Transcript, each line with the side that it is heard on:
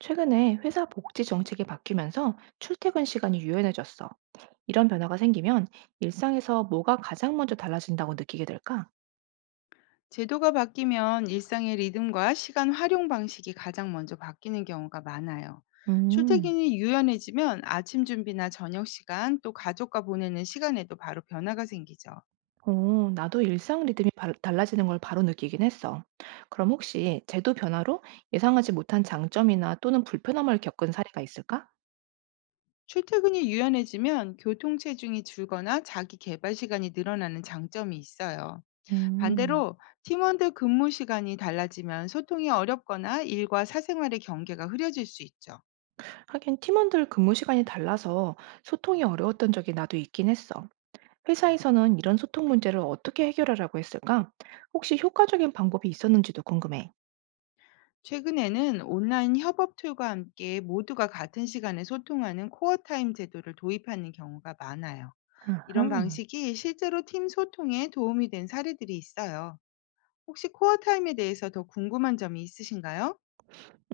right: 최근에 회사 복지 정책이 바뀌면서 출퇴근 시간이 유연해졌어. 이런 변화가 생기면 일상에서 뭐가 가장 먼저 달라진다고 느끼게 될까?
left: 제도가 바뀌면 일상의 리듬과 시간 활용 방식이 가장 먼저 바뀌는 경우가 많아요.
right: 음,
left: 출퇴근이 유연해지면 아침 준비나 저녁 시간, 또 가족과 보내는 시간에도 바로 변화가 생기죠.
right: 어, 나도 일상 리듬이 달라지는 걸 바로 느끼긴 했어. 그럼 혹시 제도 변화로 예상하지 못한 장점이나 또는 불편함을 겪은 사례가 있을까?
left: 출퇴근이 유연해지면 교통 체중이 줄거나 자기 개발 시간이 늘어나는 장점이 있어요.
right: 음.
left: 반대로 팀원들 근무 시간이 달라지면 소통이 어렵거나 일과 사생활의 경계가 흐려질 수 있죠.
right: 하긴 팀원들 근무 시간이 달라서 소통이 어려웠던 적이 나도 있긴 했어. 회사에서는 이런 소통 문제를 어떻게 해결하라고 했을까? 혹시 효과적인 방법이 있었는지도 궁금해.
left: 최근에는 온라인 협업 툴과 함께 모두가 같은 시간에 소통하는 코어 타임 제도를 도입하는 경우가 많아요. 이런
right: 아하.
left: 방식이 실제로 팀 소통에 도움이 된 사례들이 있어요. 혹시 코어 타임에 대해서 더 궁금한 점이 있으신가요?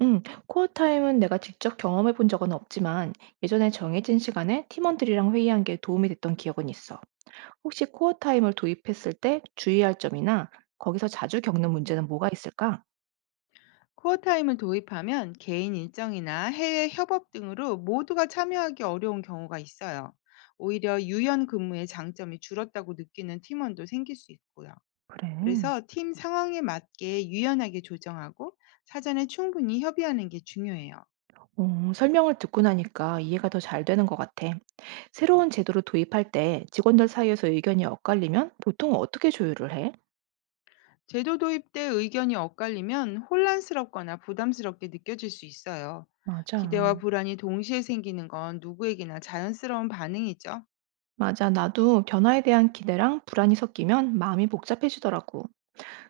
right: 음, 코어 타임은 내가 직접 경험해 본 적은 없지만 예전에 정해진 시간에 팀원들이랑 회의한 게 도움이 됐던 기억은 있어. 혹시 코어 타임을 도입했을 때 주의할 점이나 거기서 자주 겪는 문제는 뭐가 있을까?
left: 코어 타임을 도입하면 개인 일정이나 해외 협업 등으로 모두가 참여하기 어려운 경우가 있어요. 오히려 유연 근무의 장점이 줄었다고 느끼는 팀원도 생길 수 있고요.
right: 그래.
left: 그래서 팀 상황에 맞게 유연하게 조정하고, 사전에 충분히 협의하는 게 중요해요.
right: 어, 설명을 듣고 나니까 이해가 더 잘 되는 것 같아. 새로운 제도를 도입할 때 직원들 사이에서 의견이 엇갈리면 보통 어떻게 조율을 해?
left: 제도 도입 때 의견이 엇갈리면 혼란스럽거나 부담스럽게 느껴질 수 있어요. 기대와
right: 맞아.
left: 불안이 동시에 생기는 건 누구에게나 자연스러운 반응이죠.
right: 맞아. 나도 변화에 대한 기대랑 불안이 섞이면 마음이 복잡해지더라고.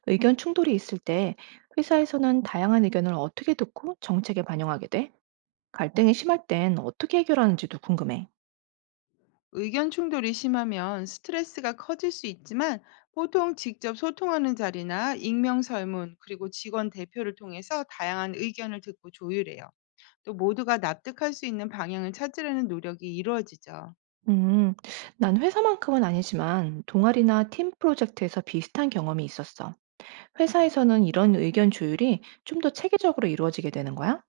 right: 의견 충돌이 있을 때 회사에서는 다양한 의견을 어떻게 듣고 정책에 반영하게 돼? 갈등이 심할 땐 어떻게 해결하는지도 궁금해.
left: 의견 충돌이 심하면 스트레스가 커질 수 있지만, 보통 직접 소통하는 자리나 익명 설문, 그리고 직원 대표를 통해서 다양한 의견을 듣고 조율해요. 또 모두가 납득할 수 있는 방향을 찾으려는 노력이 이루어지죠.
right: 음, 난 회사만큼은 아니지만 동아리나 팀 프로젝트에서 비슷한 경험이 있었어. 회사에서는 이런 의견 조율이 좀 더 체계적으로 이루어지게 되는 거야?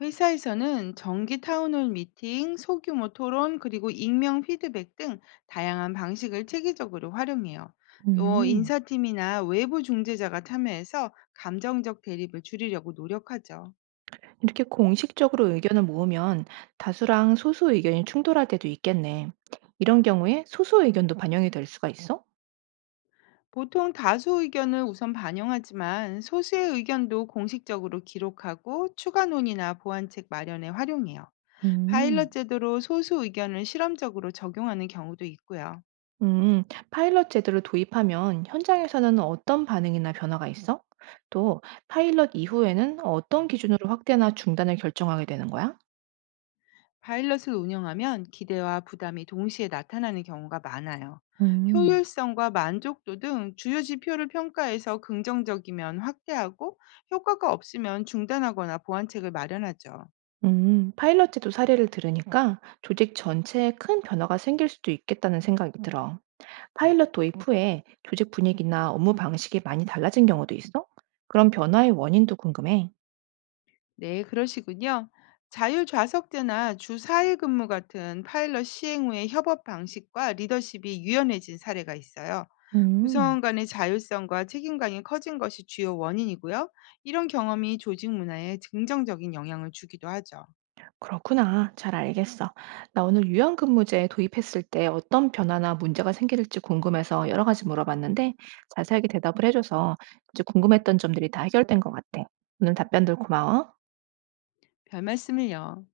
left: 회사에서는 정기 타운홀 미팅, 소규모 토론, 그리고 익명 피드백 등 다양한 방식을 체계적으로 활용해요. 또
right: 음.
left: 인사팀이나 외부 중재자가 참여해서 감정적 대립을 줄이려고 노력하죠.
right: 이렇게 공식적으로 의견을 모으면 다수랑 소수 의견이 충돌할 때도 있겠네. 이런 경우에 소수 의견도 반영이 될 수가 있어?
left: 보통 다수 의견을 우선 반영하지만, 소수의 의견도 공식적으로 기록하고 추가 논의나 보완책 마련에 활용해요. 파일럿
right: 음.
left: 제도로 소수 의견을 실험적으로 적용하는 경우도 있고요.
right: 음, 파일럿 제도를 도입하면 현장에서는 어떤 반응이나 변화가 있어? 또 파일럿 이후에는 어떤 기준으로 확대나 중단을 결정하게 되는 거야?
left: 파일럿을 운영하면 기대와 부담이 동시에 나타나는 경우가 많아요.
right: 음.
left: 효율성과 만족도 등 주요 지표를 평가해서 긍정적이면 확대하고, 효과가 없으면 중단하거나 보완책을 마련하죠.
right: 파일럿 제도 사례를 들으니까 조직 전체에 큰 변화가 생길 수도 있겠다는 생각이 들어. 파일럿 도입 후에 조직 분위기나 업무 방식이 많이 달라진 경우도 있어? 그런 변화의 원인도 궁금해.
left: 네, 그러시군요. 자율좌석제나 주 4일 근무 같은 파일럿 시행 후의 협업 방식과 리더십이 유연해진 사례가 있어요.
right: 음,
left: 구성원 간의 자율성과 책임감이 커진 것이 주요 원인이고요. 이런 경험이 조직 문화에 긍정적인 영향을 주기도 하죠.
right: 그렇구나. 잘 알겠어. 나 오늘 유연근무제 도입했을 때 어떤 변화나 문제가 생길지 궁금해서 여러 가지 물어봤는데 자세하게 대답을 해줘서 이제 궁금했던 점들이 다 해결된 것 같아. 오늘 답변들 고마워.
left: 별말씀을요.